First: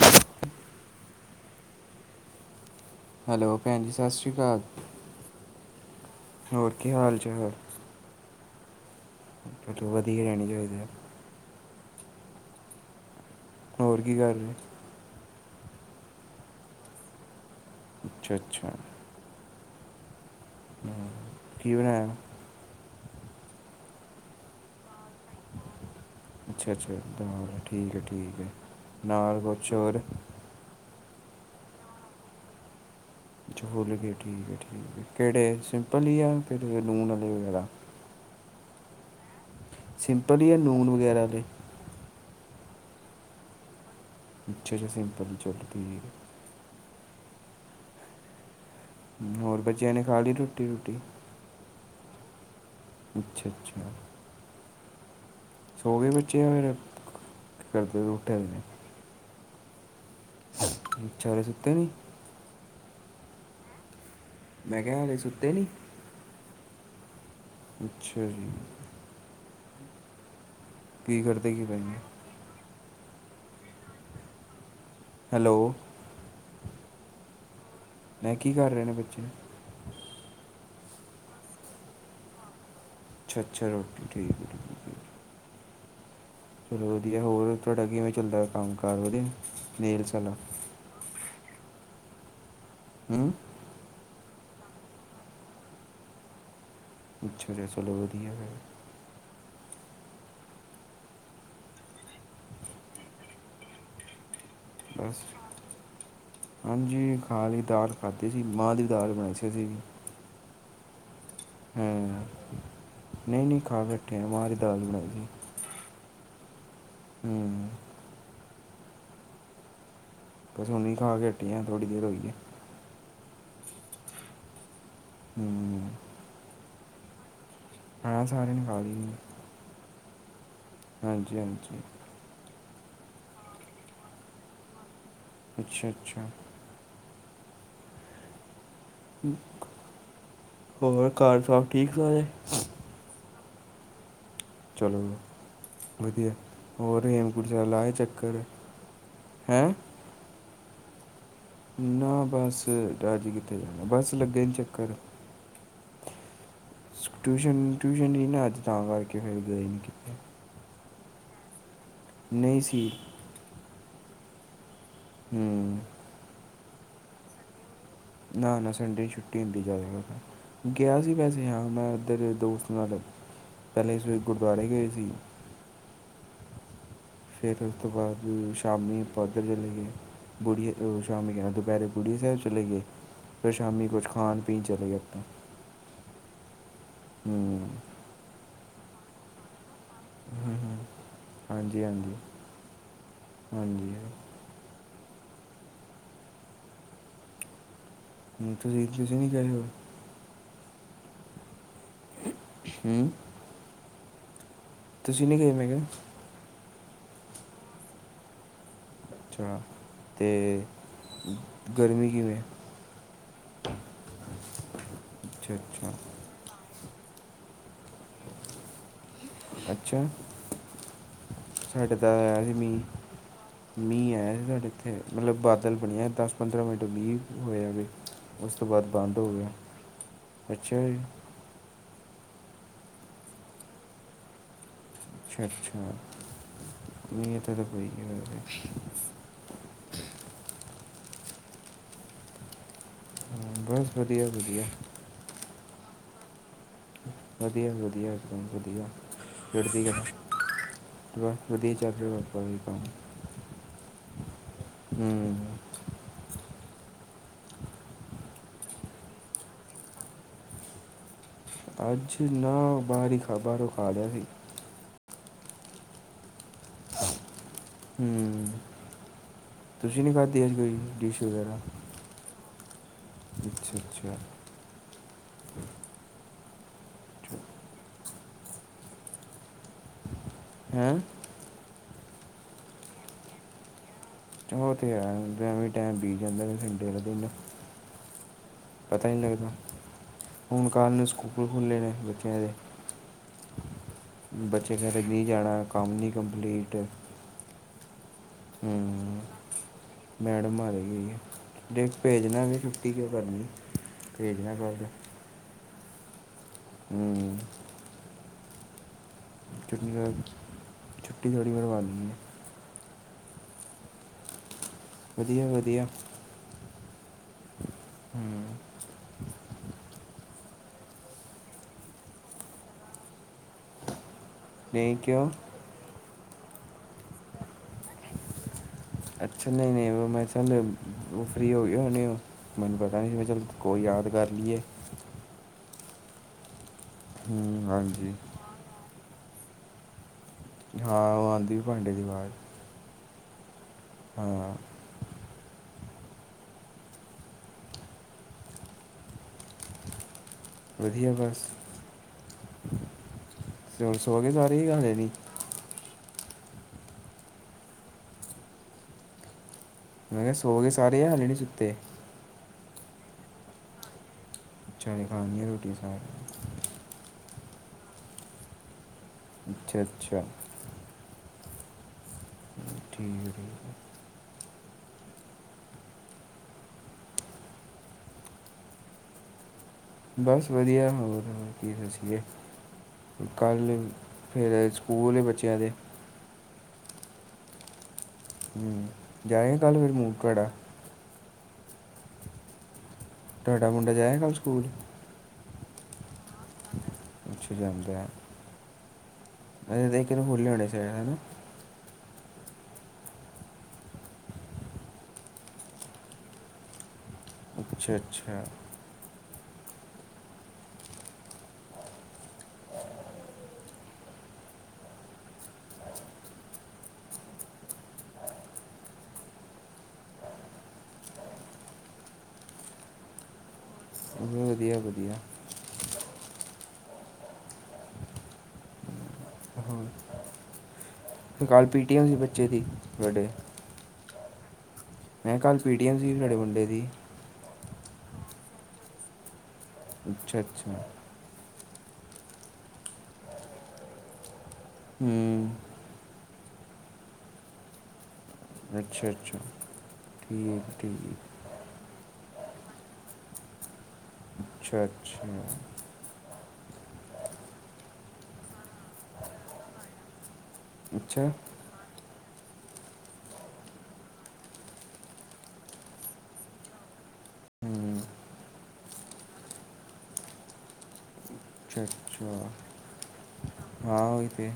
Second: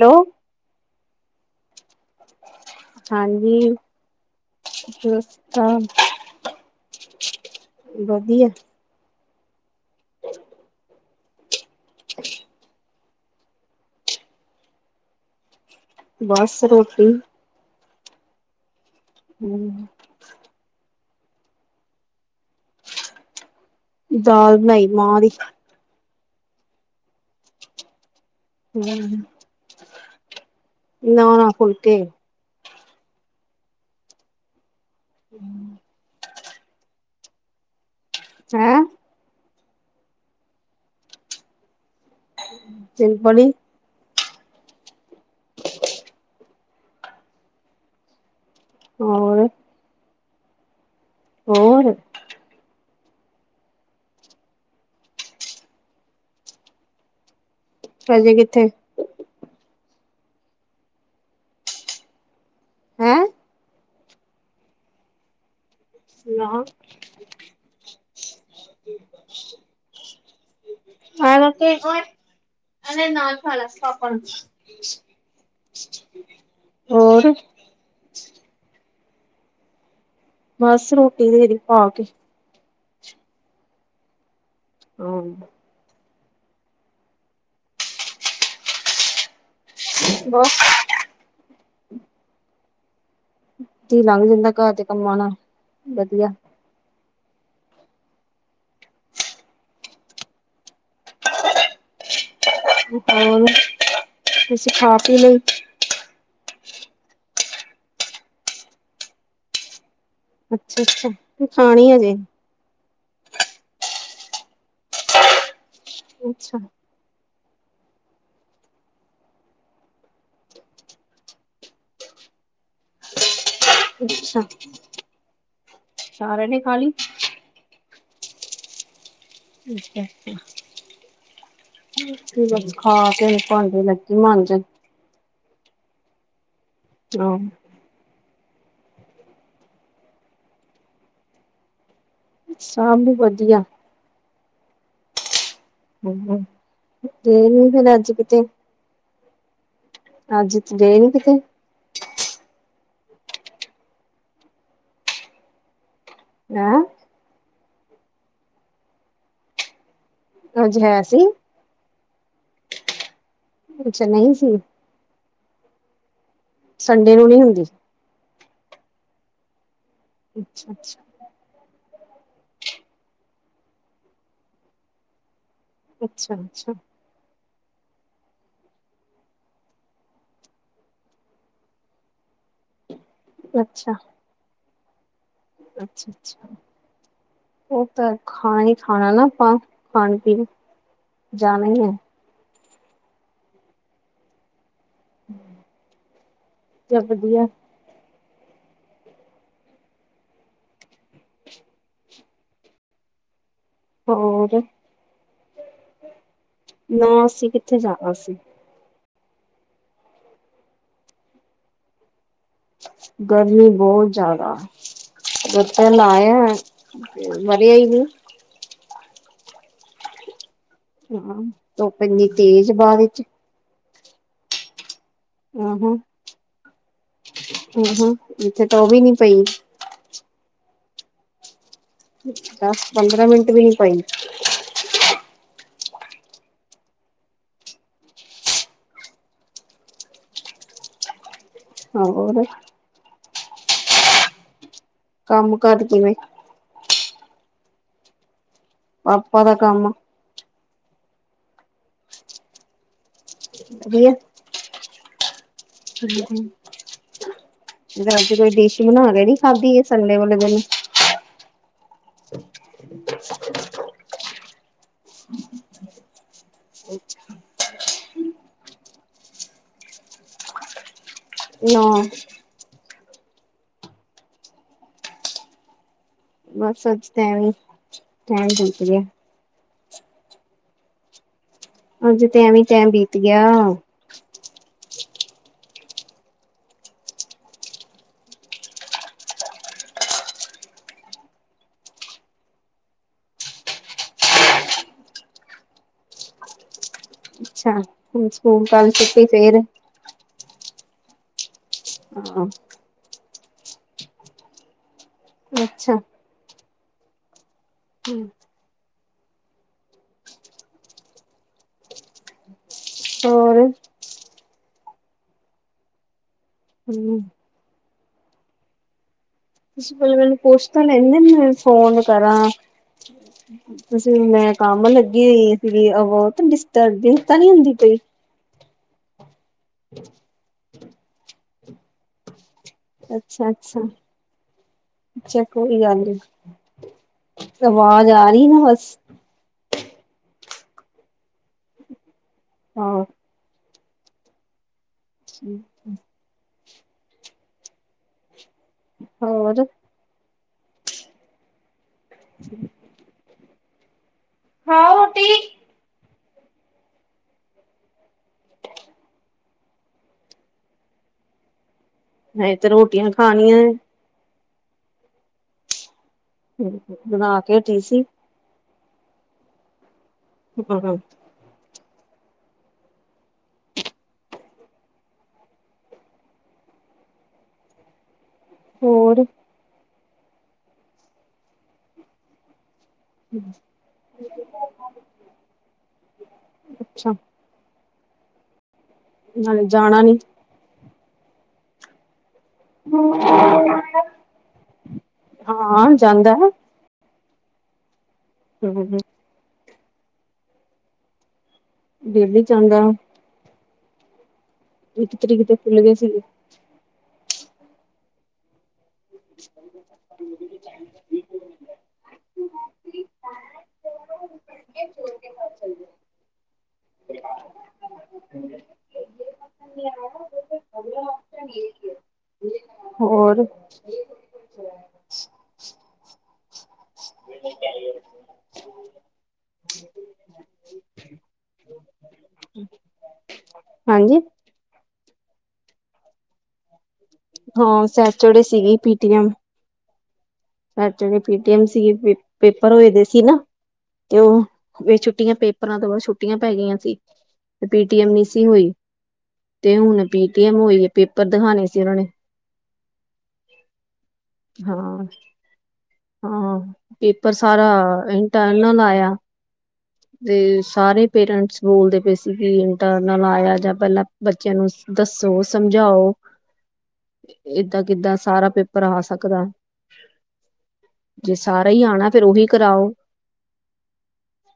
Hello. Hello ਹਾਂਜੀ ਭੈਣ ਜੀ ਸਤਿ ਸ਼੍ਰੀ ਅਕਾਲ [unintelligible] ਹੋਰ ਕੀ ਹਾਲ ਚਾਲ। ਵਧੀਆ। ਫੂਲ ਵਧੀਆ ਰਹਿਣੇ ਚਾਹੀਦੇ ਹੈ। ਹੋਰ ਕੀ ਕਰ ਰਹੇ ਹੋ। ਬਸ ਰੋਟੀ। ਅੱਛਾ ਅੱਛਾ। ਹੂੰ ਕੀ ਬਣਾਇਆ? ਦਾਲ ਬਣਾਈ ਮਾਹਾਂ ਦੀ। ਅੱਛਾ-ਅੱਛਾ ਦ ਠੀਕ ਐ ਠੀਕ ਐ ਨਾਲ ਕੁਛ ਹੋਰ? ਨਾ ਨਾ ਫੁਲ ਕੇ। ਚੋਲ ਹੈਗੇ ਠੀਕ ਐ ਠੀਕ ਐ ਕੇੜੇ ਸਿੰਪਲ ਹੀ ਆ ਕਿ ਲੂਣ ਵਾਲੇ ਵਗੈਰਾ? ਹੈਂ? ਸਿੰਪਲ ਈ ਐ ਨੂਣ ਵਗੈਰਾ ਦੇ? ਸਿੰਪਲ ਈ। ਅੱਛਾ ਜੀ ਸਿੰਪਲ ਈ ਚਲੋ ਠੀਕ ਐ। ਹੋਰ ਬੱਚਿਆਂ ਨੇ ਖਾਲੀ ਰੋਟੀ-ਰੂਟੀ? ਹੋਰ। ਅੱਛਾ-ਅੱਛਾ ਸੋਗੇ ਬੱਚੇ ਫਿਰ ਕਰਦੇ ਹਜੇ ਉੱਠੇ ਵੇ ਨੇ। ਕਿੱਥੇ ਅੱਛਾ ਹਲੇ ਸੁਤੇ ਨੀ। ਹੈਂ? ਮੈਂ ਕਿਆ ਹਜੇ ਸੁੱਤੇ ਨੀ। ਨਾ। ਅੱਛਾ ਜੀ ਕੀ [unintelligible] ਕਰਦੇ ਕੀ ਪਏ ਨੇ ਆ ਲੈ ਨਾਲ ਖਾਲੈ ਪਾਪਾ ਨਾਲ ਹੈਲੋ। ਹੋਰ? ਮੈਂ ਕੀ ਕਰ ਰੇ ਨੇ ਬੱਚੇ? ਬਸ ਰੋਟੀ ਦੇਰੀ ਪਾ ਕੇ। ਅੱਛਾ-ਅੱਛਾ ਰੋਟੀ ਦੇਰੀ ਠੀਕ। ਹੈ। ਠੀਕ ਹੈ। [unintelligible] ਚਲੋ ਵਧੀਆ ਹੋਰ ਤੁਹਾਡਾ ਕਿਵੇਂ ਚੱਲਦਾ ਕੰਮ ਕਾਰ ਵਧੀਆ। ਨੇਲਸ ਵਾਲਾ ਬੱਸ। ਹੂੰ। ਦੀ ਲੰਘ ਜਾਂਦਾ ਘਰ ਦੇ ਕੰਮਾਂ ਨਾਲ ਵਧੀਆ। ਪੁੱਛ ਲਿਆ ਚਲੋ ਵਧੀਆ ਫੇਰ। ਹੋਰ ਤੁਸੀ ਖਾ ਪੀ ਬਸ ਲਈ। ਹਾਂਜੀ ਖਾਲੀ ਦਾਲ ਖਾਧੀ ਸੀ ਮਾਂਹ ਦੀ ਦਾਲ ਬਣਾਈ ਸੀ ਅਸੀਂ ਵੀ। ਅੱਛਾ ਅੱਛਾ ਤੇ ਖਾਣੀ ਹਜੇ। ਹਾਂ ਨਹੀਂ ਨਹੀਂ ਖਾ ਬੈਠੇ ਆ ਮਾ ਦੀ ਦਾਲ ਬਣਾਈ ਸੀ। ਅੱਛਾ। ਹੂੰ। ਬਸ ਹੁਣੇ ਹੀ ਖਾ ਕੇ ਹਟੀ ਆ ਥੋੜੀ ਦੇਰ ਹੋਈ ਏ। ਅੱਛਾ ਹੂੰ ਸਾਰਿਆਂ ਨੇ ਖਾਲੀ। ਹਾਂ ਸਾਰਿਆਂ ਨੇ ਖਾਲੀ। ਅੱਛਾ ਅੱਛਾ। ਹਾਂਜੀ ਹਾਂਜੀ। ਹੂੰ ਖਾ ਕੇ ਭਾਂਡੇ ਲੱਗੀ ਮੰਜਣ। ਅੱਛਾ ਅੱਛਾ। [unintelligible] ਹੋਰ ਘਰ ਸਭ ਠੀਕ ਸਾਰੇ। ਸਭ ਵਧੀਆ। ਚਲੋ ਵਧੀਆ ਹੂੰ। ਹੋਰ ਹੇਮ ਕੁੰਡ ਗਏ ਨੀ ਸਾਹਿਬ ਲਾ ਆਏ ਫਿਰ ਅੱਜ ਕਿਤੇ ਚੱਕਰ। ਹੈਂ। ਅੱਜ ਤੇ ਗਏ ਨੀ ਕਿਤੇ। ਨਾ ਬੱਸ ਡਾਜੀ ਕਿੱਥੇ ਜਾਣਾ ਬੱਸ ਲੱਗਿਆ ਈ ਨੀ ਚੱਕਰ। ਹੈ ਟਿਊਸ਼ਨ-ਟਿਊਸ਼ਨ ਨੀ ਨਾ ਅੱਜ ਤਾਂ ਕਰਕੇ ਫਿਰ ਗਏ ਨੀ ਕਿਤੇ। ਅੱਜ ਹੈ ਸੀ। ਨਈ ਸੀ। ਅੱਛਾ ਨਈ ਸੀ। ਹੂੰ। ਸੰਡੇ ਨੂੰ ਨਹੀਂ ਹੁੰਦੀ। ਨਾ ਨਾ ਸੰਡੇ ਨੂੰ ਛੁੱਟੀ ਹੁੰਦੀ ਜ਼ਿਆਦਾ ਅੱਛਾ ਅੱਛਾ ਗਿਆ ਸੀ ਵੈਸੇ ਤੇ ਹਾਂ ਮੈਂ ਇੱਧਰ ਦੋਸਤ ਨਾਲ ਪਹਿਲੇ ਅਸੀ ਗੁਰੂਦਆਰੇ ਗਏ ਸੀ ਅੱਛਾ ਅੱਛਾ। ਫਿਰ ਉਸ ਤੋਂ ਬਾਅਦ ਸ਼ਾਮੀ ਆਪਾ ਓਧਰ ਚਲੇ ਗਏ। ਬੁੜੀ ਸ਼ਾਮੀ ਕ ਦੁਪਹਿਰੇ ਬੁੜੀ ਸਾਹਿਬ ਚਲੇ ਗਏ। ਫੇਰ ਸ਼ਾਮੀ ਅੱਛਾ ਕੁਛ ਖਾਣ ਪੀਣ ਚਲੇ ਗਏ ਆਪਾਂ। ਅੱਛਾ ਅੱਛਾ ਹੂੰ ਉਹ ਤਾਂ ਖਾਣਾ ਹੀ ਖਾਣਾ ਨਾ ਆਪਾਂ। ਖਾਣ ਪੀਣ ਜਾਣਾ ਹੀ ਹਾਂਜੀ ਹੈ। ਹਾਂਜੀ ਹਾਂਜੀ। ਹੂੰ, ਹੂੰ ਹੂੰ ਚੱਲ ਵਧੀਆ। [inaudible] ਹੂੰ। ਹੋਰ। ਤੁਸੀਂ ਨੀ ਗਏ ਮੈਂ ਕਿਹਾ। ਨਾ ਅਸੀਂ ਕਿੱਥੇ ਜਾਣਾ ਸੀ। ਅੱਛਾ ਤੇ ਗਰਮੀ ਕਿਵੇਂ। ਗਰਮੀ ਬਹੁਤ ਜ਼ਾਦਾ, ਅੱਛਾ [inaudible] ਅੱਛਾ ਲਾਇਆ ਹੋਇਐ। ਮਰਿਆ ਈ ਨੀ ਅੱਛਾ। ਹਾਂ, ਸਾਡੇ ਧੁੱਪ ਤਾਂ ਇੰਨੀ ਆਇਆ ਸੀ ਤੇਜ਼ ਮੀਂਹ ਬਾਅਦ ਵਿੱਚ। ਮੀਂਹ ਆਇਆ ਸੀ ਸਾਡੇ। ਐਥੇ ਮਤਲਬ ਬਾਦਲ ਆਹਾਂ ਬਣਿਆ, ਦਸ ਪੰਦਰਾਂ ਮਿੰਟ ਮੀਂਹ ਹੋਇਆ ਵੇ, ਆਹਾਂ ਉਸ ਇੱਥੇ ਤੋਂ ਤਾਂ ਬਾਅਦ ਉਹ ਵੀ ਨੀ ਬੰਦ ਹੋ ਪਈ ਗਿਆ। ਅੱਛਾ ਜੀ। ਇਥੇ ਤਾਂ ਦਸ ਪੰਦਰਾਂ ਮਿੰਟ ਵੀ ਨਹੀਂ ਪਈ। ਅੱਛਾ- ਅੱਛਾ, ਨਹੀਂ ਐਥੇ ਤਾਂ ਪਈ [inaudible] ਹਾਂ, ਹੋਰ ਬਸ ਵਧੀਆ- ਵਧੀਆ। ਕੰਮ- ਕਾਜ ਕਿਵੇਂ ਵਧੀਆ ਵੀ ਵਧੀਆ, ਇੱਕਦਮ ਵਧੀਆ, ਪਾਪਾ ਦਾ ਚੜਦੀ ਕੰਮ ਕਲਾ। ਬਸ ਵਧੀਆ ਚੱਲ ਰਿਹਾ ਆਪਣਾ ਵੀ ਕੰਮ। ਵਧੀਆ। ਹੂੰ। [unintelligible] ਜਦ ਅੱਜ ਕੋਈ ਡਿਸ਼ ਬਣਾ ਕੇ ਨੀ ਖਾਧੀ, ਇਹ ਸੰਡੇ ਵਾਲੇ ਦਿਨ। ਅੱਜ ਨਾ ਬਾਹਰ ਹੀ ਖਾਧਾ, ਖਾ ਲਿਆ ਸੀ। ਹੂੰ, ਤੁਸੀਂ ਨਹੀਂ ਖਾਧੀ ਅੱਜ ਕੋਈ ਡਿਸ਼ ਵਗੈਰਾ। ਹਾਂ, ਅੱਛਾ- ਅੱਛਾ। ਬਸ ਅੱਜ ਤਾਂ ਐਵੀਂ, ਟੈਮ ਬੀਤ ਗਿਆ। ਹੈਂ ਅੱਜ ਤੇ ਐਵੇਂ ਟੈਮ ਬੀਤ ਗਿਆ। ਉਹ ਤੇ ਹੈ, ਐਵੀਂ ਟੈਮ ਬੀਤ ਜਾਂਦਾ ਸੰਡੇ ਵਾਲੇ ਦਿਨ। ਪਤਾ ਈ ਨਹੀਂ ਲੱਗਦਾ। ਹੁਣ ਕੱਲ੍ਹ ਨੂੰ ਸਕੂਲ ਖੁੱਲ੍ਹੇ ਨੇ ਬੱਚਿਆਂ ਦੇ। ਬੱਚੇ ਕਹਿ ਰੇ ਨਹੀਂ ਜਾਣਾ, ਕੰਮ ਨੀ ਕੰਪਲੀਟ। ਅੱਛਾ, ਹੁਣ ਸਕੂਲ ਕੱਲ ਹੂੰ ਛੁੱਟੀ ਫੇਰ। ਮੈਡਮ ਆ ਗਈ ਏ, ਦੇਖ ਭੇਜਣਾ ਹਾਂ ਵੀ ਛੁੱਟੀ ਕਿਉ ਕਰਨੀ, ਭੇਜਣਾ ਕੱਲ। ਅੱਛਾ। ਹੂੰ। [unintelligible] ਛੁੱਟੀ [inaudible] ਛੁੱਟੀ ਥੋੜ੍ਹੀ ਮਰ ਵਾਲੀਏ। ਹੋਰ ਵਧੀਆ- ਵਧੀਆ। ਹੂੰ। ਹੂੰ। ਤੁਸੀਂ ਪਹਿਲਾ ਮੈਨੂੰ ਪੁੱਛ ਤਾਂ ਲੈਂਦੇ, ਮੈਂ ਫੋਨ ਕਰਾਂ, ਤੁਸੀਂ ਮੈਂ ਕੰਮ ਨਹੀਂ ਲੱਗੇ ਕਿਉਂ ਹੋਈ ਆ ਸੀ, ਆਹ ਬਹੁਤ ਡਿਸਟਰਬਿੰਸ ਤਾਂ ਨੀ ਹੁੰਦੀ ਪਈ। ਅੱਛਾ ਨਹੀਂ- ਨਹੀਂ, ਮੈਂ ਚੱਲ ਫਰੀ ਹੋਂਗੇ ਹੋਂਣੇ ਉਹ। ਮੈਨੂੰ ਪਤਾ ਨਹੀਂ ਸੀ, ਮੈਂ ਚੱਲ ਅੱਛਾ ਅੱਛਾ ਕੋਈ ਯਾਦ ਕਰ ਲੀਏ। ਅੱਛਾ ਕੋਈ ਗੱਲ ਨੀ ਹੂੰ ਆਵਾਜ਼, ਹਾਂਜੀ ਆ ਰਹੀ ਨਾ ਬਸ। ਹਾਂ, ਉਹ ਆਂਦੀ ਏ ਭਾਂਡੇ ਦੀ ਆਵਾਜ਼। ਹਾਂ, ਹਾਂ, ਠੀਕ ਐ। ਹੋਰ ਵਧੀਆ ਬਸ। ਚਲ ਸੋ ਗਏ ਸਾਰੇ ਹਾਝੇ ਨੀ? [inaudible] ਮੈਂ ਕਿਹਾ ਸੌ ਗਏ ਸਾਰੇ ਹਾਲੇ ਨੇਂ ਸੁੱਤੇ? ਹੱਜੇ ਤਾ ਰੋਟੀਆਂ ਖਾਣੀਆਂ। ਅੱਛਾ ਜੀ। ਖਾਣੀ ਆ ਰੋਟੀ ਸਾਰੇ ਹੂੰ ਹੂੰ, ਬਣਾ ਕੇ ਹਟੀਂ ਸੀ। ਅੱਛਾ ਅੱਛਾ। ਹੁਣ ਅਰ ਹਰ। ਠੀਕ ਹੈ। ਹੋਰ। ਬਸ ਵਧੀਆ, ਹੋਰ- ਹੋਰ ਕੀ ਦੱਸੀਏ। ਕੱਲ ਫਿਰ ਸਕੂਲ ਬੱਚਿਆਂ ਦੇ। ਅੱਛਾ। ਹੂੰ, ਜਾਏ ਨਾਲੇ ਕੱਲ ਫ਼ੇਰ ਜਾਣਾ ਨੀ ਮੂਨਕੇੜਾ। [inaudible] ਤੁਹਾਡਾ ਮੁੰਡਾ ਜਾਇਆ ਗਾ ਕੱਲ੍ਹ ਸਕੂਲ? ਹਾਂ-ਹਾ ਜਾਂਦਾ। ਕਿੱਥੇ ਜਾਂਦਾ ਐ। ਹੂੰ ਹੂੰ। ਐਵੇਂ ਦੇਖ ਕਿ ਖੁੱਲ੍ਹ ਜਾਣੇ ਚਾਹੀਦਾ ਹੈ ਨਾ। ਐ ਵੀ ਚੰਗਾ। ਇੱਕ ਤਰੀਕ ਤੇ ਖੁੱਲ ਗਏ ਸੀਗੇ। ਅੱਛਾ ਅੱਛਾ। [inaudible] ਹੋਰ ਉਹ ਵਧੀਆ ਵਧੀਆ। ਹੋਰ ਕੱਲ ਪੀਟੀਐਮ ਸੀ ਬੱਚੇ ਦੀ, ਵੱਡੇ ਹਾਂਜੀ। ਮੈਂ ਕੱਲ ਪੀਟੀਐਮ ਸੀ ਤੁਹਾਡੇ ਮੁੰਡੇ ਦੀ ਹਾਂ। ਸੈਨਚੂਰੀ ਸੀਗੀ ਪੀਟੀਐਮ। ਅੱਛਾ ਜੀ। ਏਲਚੀ ਪੀਟੀਐਮ ਸੀ। ਪੇਪਰ ਹੋਏ ਪੇ ਸੀ ਨਾ ਤੇ ਵੇ ਛੁੱਟੀਆਂ ਹੂੰ ਪੇਪਰਾਂ ਤੋਂ ਬਾਅਦ ਛੁੱਟੀਆਂ ਪੈ ਗਈਆਂ ਸੀ। ਪੀਟੀਐਮ ਨਹੀਂ ਸੀ ਹੋਈ। ਅੱਛਾ ਅੱਛਾ ਤੇ ਹੁਣ ਪੀਟੀਐਮ ਠੀਕ ਹੋਈ ਹੈ। ਪੇਪਰ ਠੀਕ ਦਿਖਾਉਣੇ ਸੀ ਉਹਨਾਂ ਨੇ। [inaudible] ਅੱਛਾ ਅੱਛਾ। ਆ ਪੇਪਰ ਸਾਰਾ ਇੰਟਰਨਲ ਆਇਆ। ਤੇ ਸਾਰੇ ਏ ਅੱਛਾ ਪੇਰੈਂਟਸ ਬੋਲਦੇ ਪਏ ਸੀ। ਕਿ ਇੰਟਰਨਲ ਆਇਆ ਜਾਂ ਪਹਿਲਾਂ ਬੱਚਿਆਂ ਨੂੰ ਦੱਸੋ ਸਮਝਾਓ। [inaudible] ਇਦਾਂ ਹੂੰ ਕਿੱਦਾਂ ਸਾਰਾ ਪੇਪਰ ਆ ਸਕਦਾ। ਜੇ ਸਾਰੇ ਹੀ ਅੱਛਾ ਆਣਾ ਫਿਰ ਉਹੀ ਅੱਛਾ ਕਰਾਓ। ਹਾਂ ਉਹੀ ਤੇ।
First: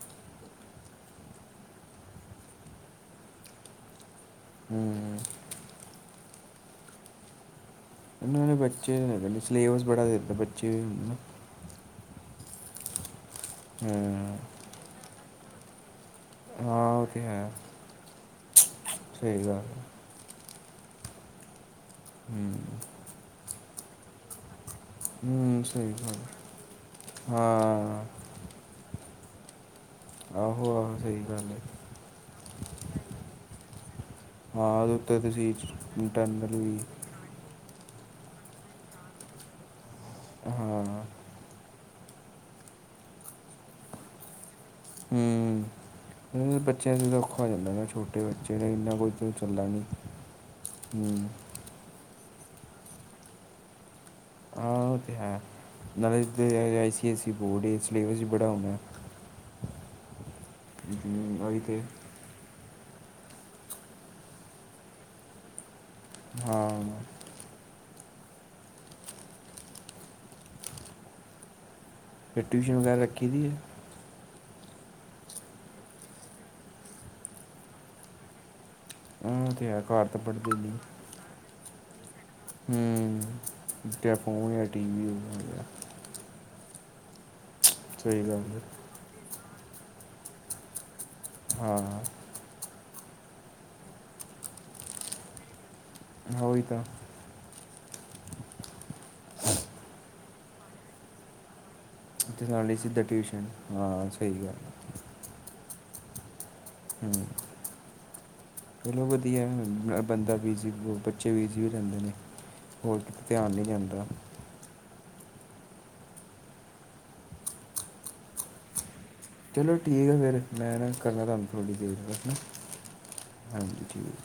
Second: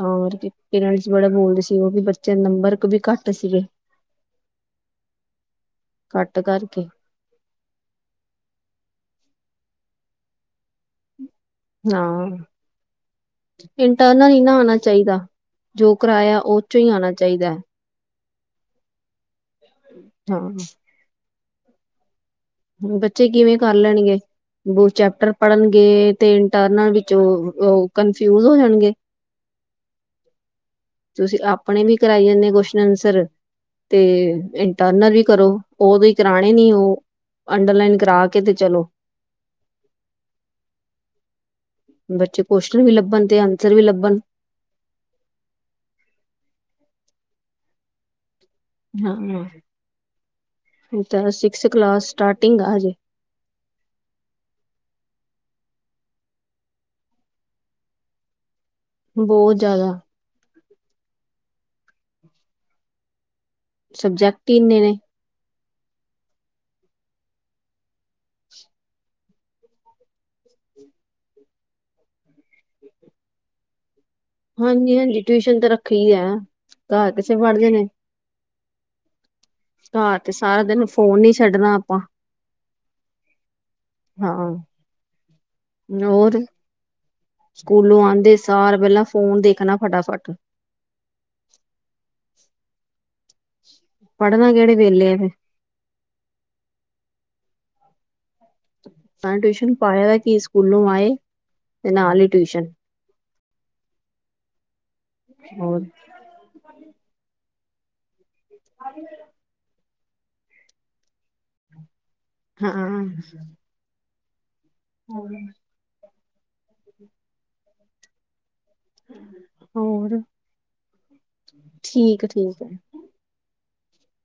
ਹਾਂ। ਤਾਂ ਪਰੈਂਟਸ ਬੜਾ ਬੋਲਦੇ ਸੀ। ਉਹ ਵੀ ਬੱਚੇ ਨੰਬਰ ਕੋ ਵੀ ਘੱਟ ਸੀਗੇ। ਹੂੰ ਘੱਟ ਕਰਕੇ। ਏ ਬੱਚੇ ਨੇ, ਸਿਲੇਬਸ ਬੜਾ ਦਿੱਤਾ ਬੱਚੇ ਨੂੰ ਨਾਂ। ਹਾਂ। ਇੰਟਰਨਲ ਹਾਂ ਇਨਾ ਆਉਣਾ ਚਾਹੀਦਾ। ਜੋ ਕਰਾਇਆ ਉਹ ਉਚੋ ਹੀ ਹਾਂ ਉਹ ਆਉਣਾ ਤੇ ਚਾਹੀਦਾ ਹੈ। ਸਹੀ ਗੱਲ ਐ। ਹਾਂ। ਹੂੰ ਬੱਚੇ ਕਿਵੇਂ ਕਰ ਲੈਣਗੇ? ਉਹ ਚੈਪਟਰ ਹੂੰ ਸਹੀ ਪੜ੍ਹਨਗੇ ਗੱਲ ਤੇ ਹੈ। ਇੰਟਰਨਲ ਵਿੱਚੋਂ ਉਹ ਕੰਨਫਿਊਜ ਹੋ ਜਾਣਗੇ। ਸ। ਆਹੋ ਆਹੋ ਸਹੀ। ਤੁਸੀਂ ਆਪਣੇ ਵੀ ਕਰਾਈ ਜਾਂਦੇ ਕੋਸ਼ਚਨ ਆਨਸਰ ਤੇ ਹਾਂ ਏ। ਉਹਦੇ ਟਰਨਲ ਉੱਤੇ ਵੀ ਕਰੋ ਤੁਸੀਂ ਓਹਦੋਂ ਹੀ ਕਰਾਣੇ ਇੰਟਰਨਲ ਨੀ ਵੀ ਉਹ ਅੰਡਰਲਾਈਨ ਕਰਾ ਕੇ ਤੇ ਚਲੋ। ਹਾਂ ਬੱਚੇ ਕੁਸ਼ਚਨ ਵੀ ਲੱਭਣ ਤੇ ਆਨਸਰ ਵੀ ਲੱਭਣ। ਹੂੰ ਬੱਚਿਆਂ ਦਾ ਔਖਾ ਹੋ ਜਾਂਦਾ ਨਾ ਛੋਟਾ। ਛੋਟੇ ਬੱਚੇ ਨੇ ਇੰਨਾ ਕੋਈ ਹਾਂ ਚੱਲਦਾ ਨੀ ਹਮ। ਇਸ ਕਲਾਸ ਸਟਾਰਟਿੰਗ ਆ ਅਜੇ। ਹਾਂ ਉਹ ਤਾਂ ਹੈ ਨਾਲੇ ਤੇ ਇੱਥੇ I C S E board ਹੈ ਸਿਲੇਬਸ ਹੀ ਬੜਾ ਹੋਣਾ। ਬਹੁਤ, ਜ਼ਿਆਦਾ। ਹਮ ਤਾਂ ਹੀ ਤੇ। ਸਬਜੈਕਟ ਹੀ ਇੰਨੇ ਨੇ। ਹਾਂ। ਫਿਰ, ਟਿਊਸ਼ਨ ਵਗੈਰਾ, ਰੱਖੀ ਦੀ ਹੈ। ਹਾਂਜੀ, ਹਾਂਜੀ, ਟਿਊਸ਼ਨ ਤਾਂ ਰੱਖੀ ਹੈ। ਘਰ ਕਿਥੇ ਪੜ੍ਹਦੇ ਨੇ। ਉਹ, ਤੇ ਹੈ। ਘਰ ਤਾਂ, ਪੜ੍ਹਦੇ ਲਈ। ਫ਼ੋਨ ਨਹੀਂ ਛੱਡਣਾ ਆਪਾਂ। ਹਮ, ਜਾਂ ਹਾਂ ਫੋਨ, ਜਾਂ ਟੀਵੀ ਹੋ। ਹੋਰ ਸਕੂਲੋਂ ਸਹੀ ਆਉਂਦੇ ਗੱਲ ਹੈ ਸਾਰ ਪਹਿਲਾਂ ਫੋਨ ਦੇਖਣਾ ਫਟਾਫਟ। ਹਾਂ ਅ। ਪੜਨਾ ਕਿਹੜੇ ਵੇਲੇ ਆ ਫਿਰ। ਹਾਂ ਉਹੀ ਤਾਂ। ਮੈ ਟਿਊਸ਼ਨ ਪਾਇਆ ਕੀ ਸਕੂਲੋਂ ਆਏ। ਤੇ ਨਾਲ ਹੀ ਟਿਊਸ਼ਨ ਨਾਲ਼ੇ ਸਿੱਧਾ ਟਿਊਸ਼ਨ ਹਾਂ ਸਹੀ ਗੱਲ। ਹੋਰ ਕਿ। ਹਮਮ। ਬਹੁਤ ਵਧੀਆ ਬੰਦਾ ਬਿਜ਼ੀ ਬ ਬੱਚੇ ਬਿਜ਼ੀ ਹੋ ਜਾਂਦੇ ਨੇ। ਹੋਰ ਹਾਂ ਕਿਤੇ ਧਿਆਨ ਨੀ ਜਾਂਦਾ। ਹਮ ਮ। ਚਲੋ, ਠੀਕ ਹੈ। ਹੋਰ ਫਿਰ, ਮੈਂ ਨਾ ਕਰਨਾ ਤੁਹਾਨੂੰ ਥੋੜ੍ਹੀ ਦੇਰ ਠੀਕ ਨਾਲ। ਠੀਕ ਹੈ ਹਾਂਜੀ, ਠੀਕ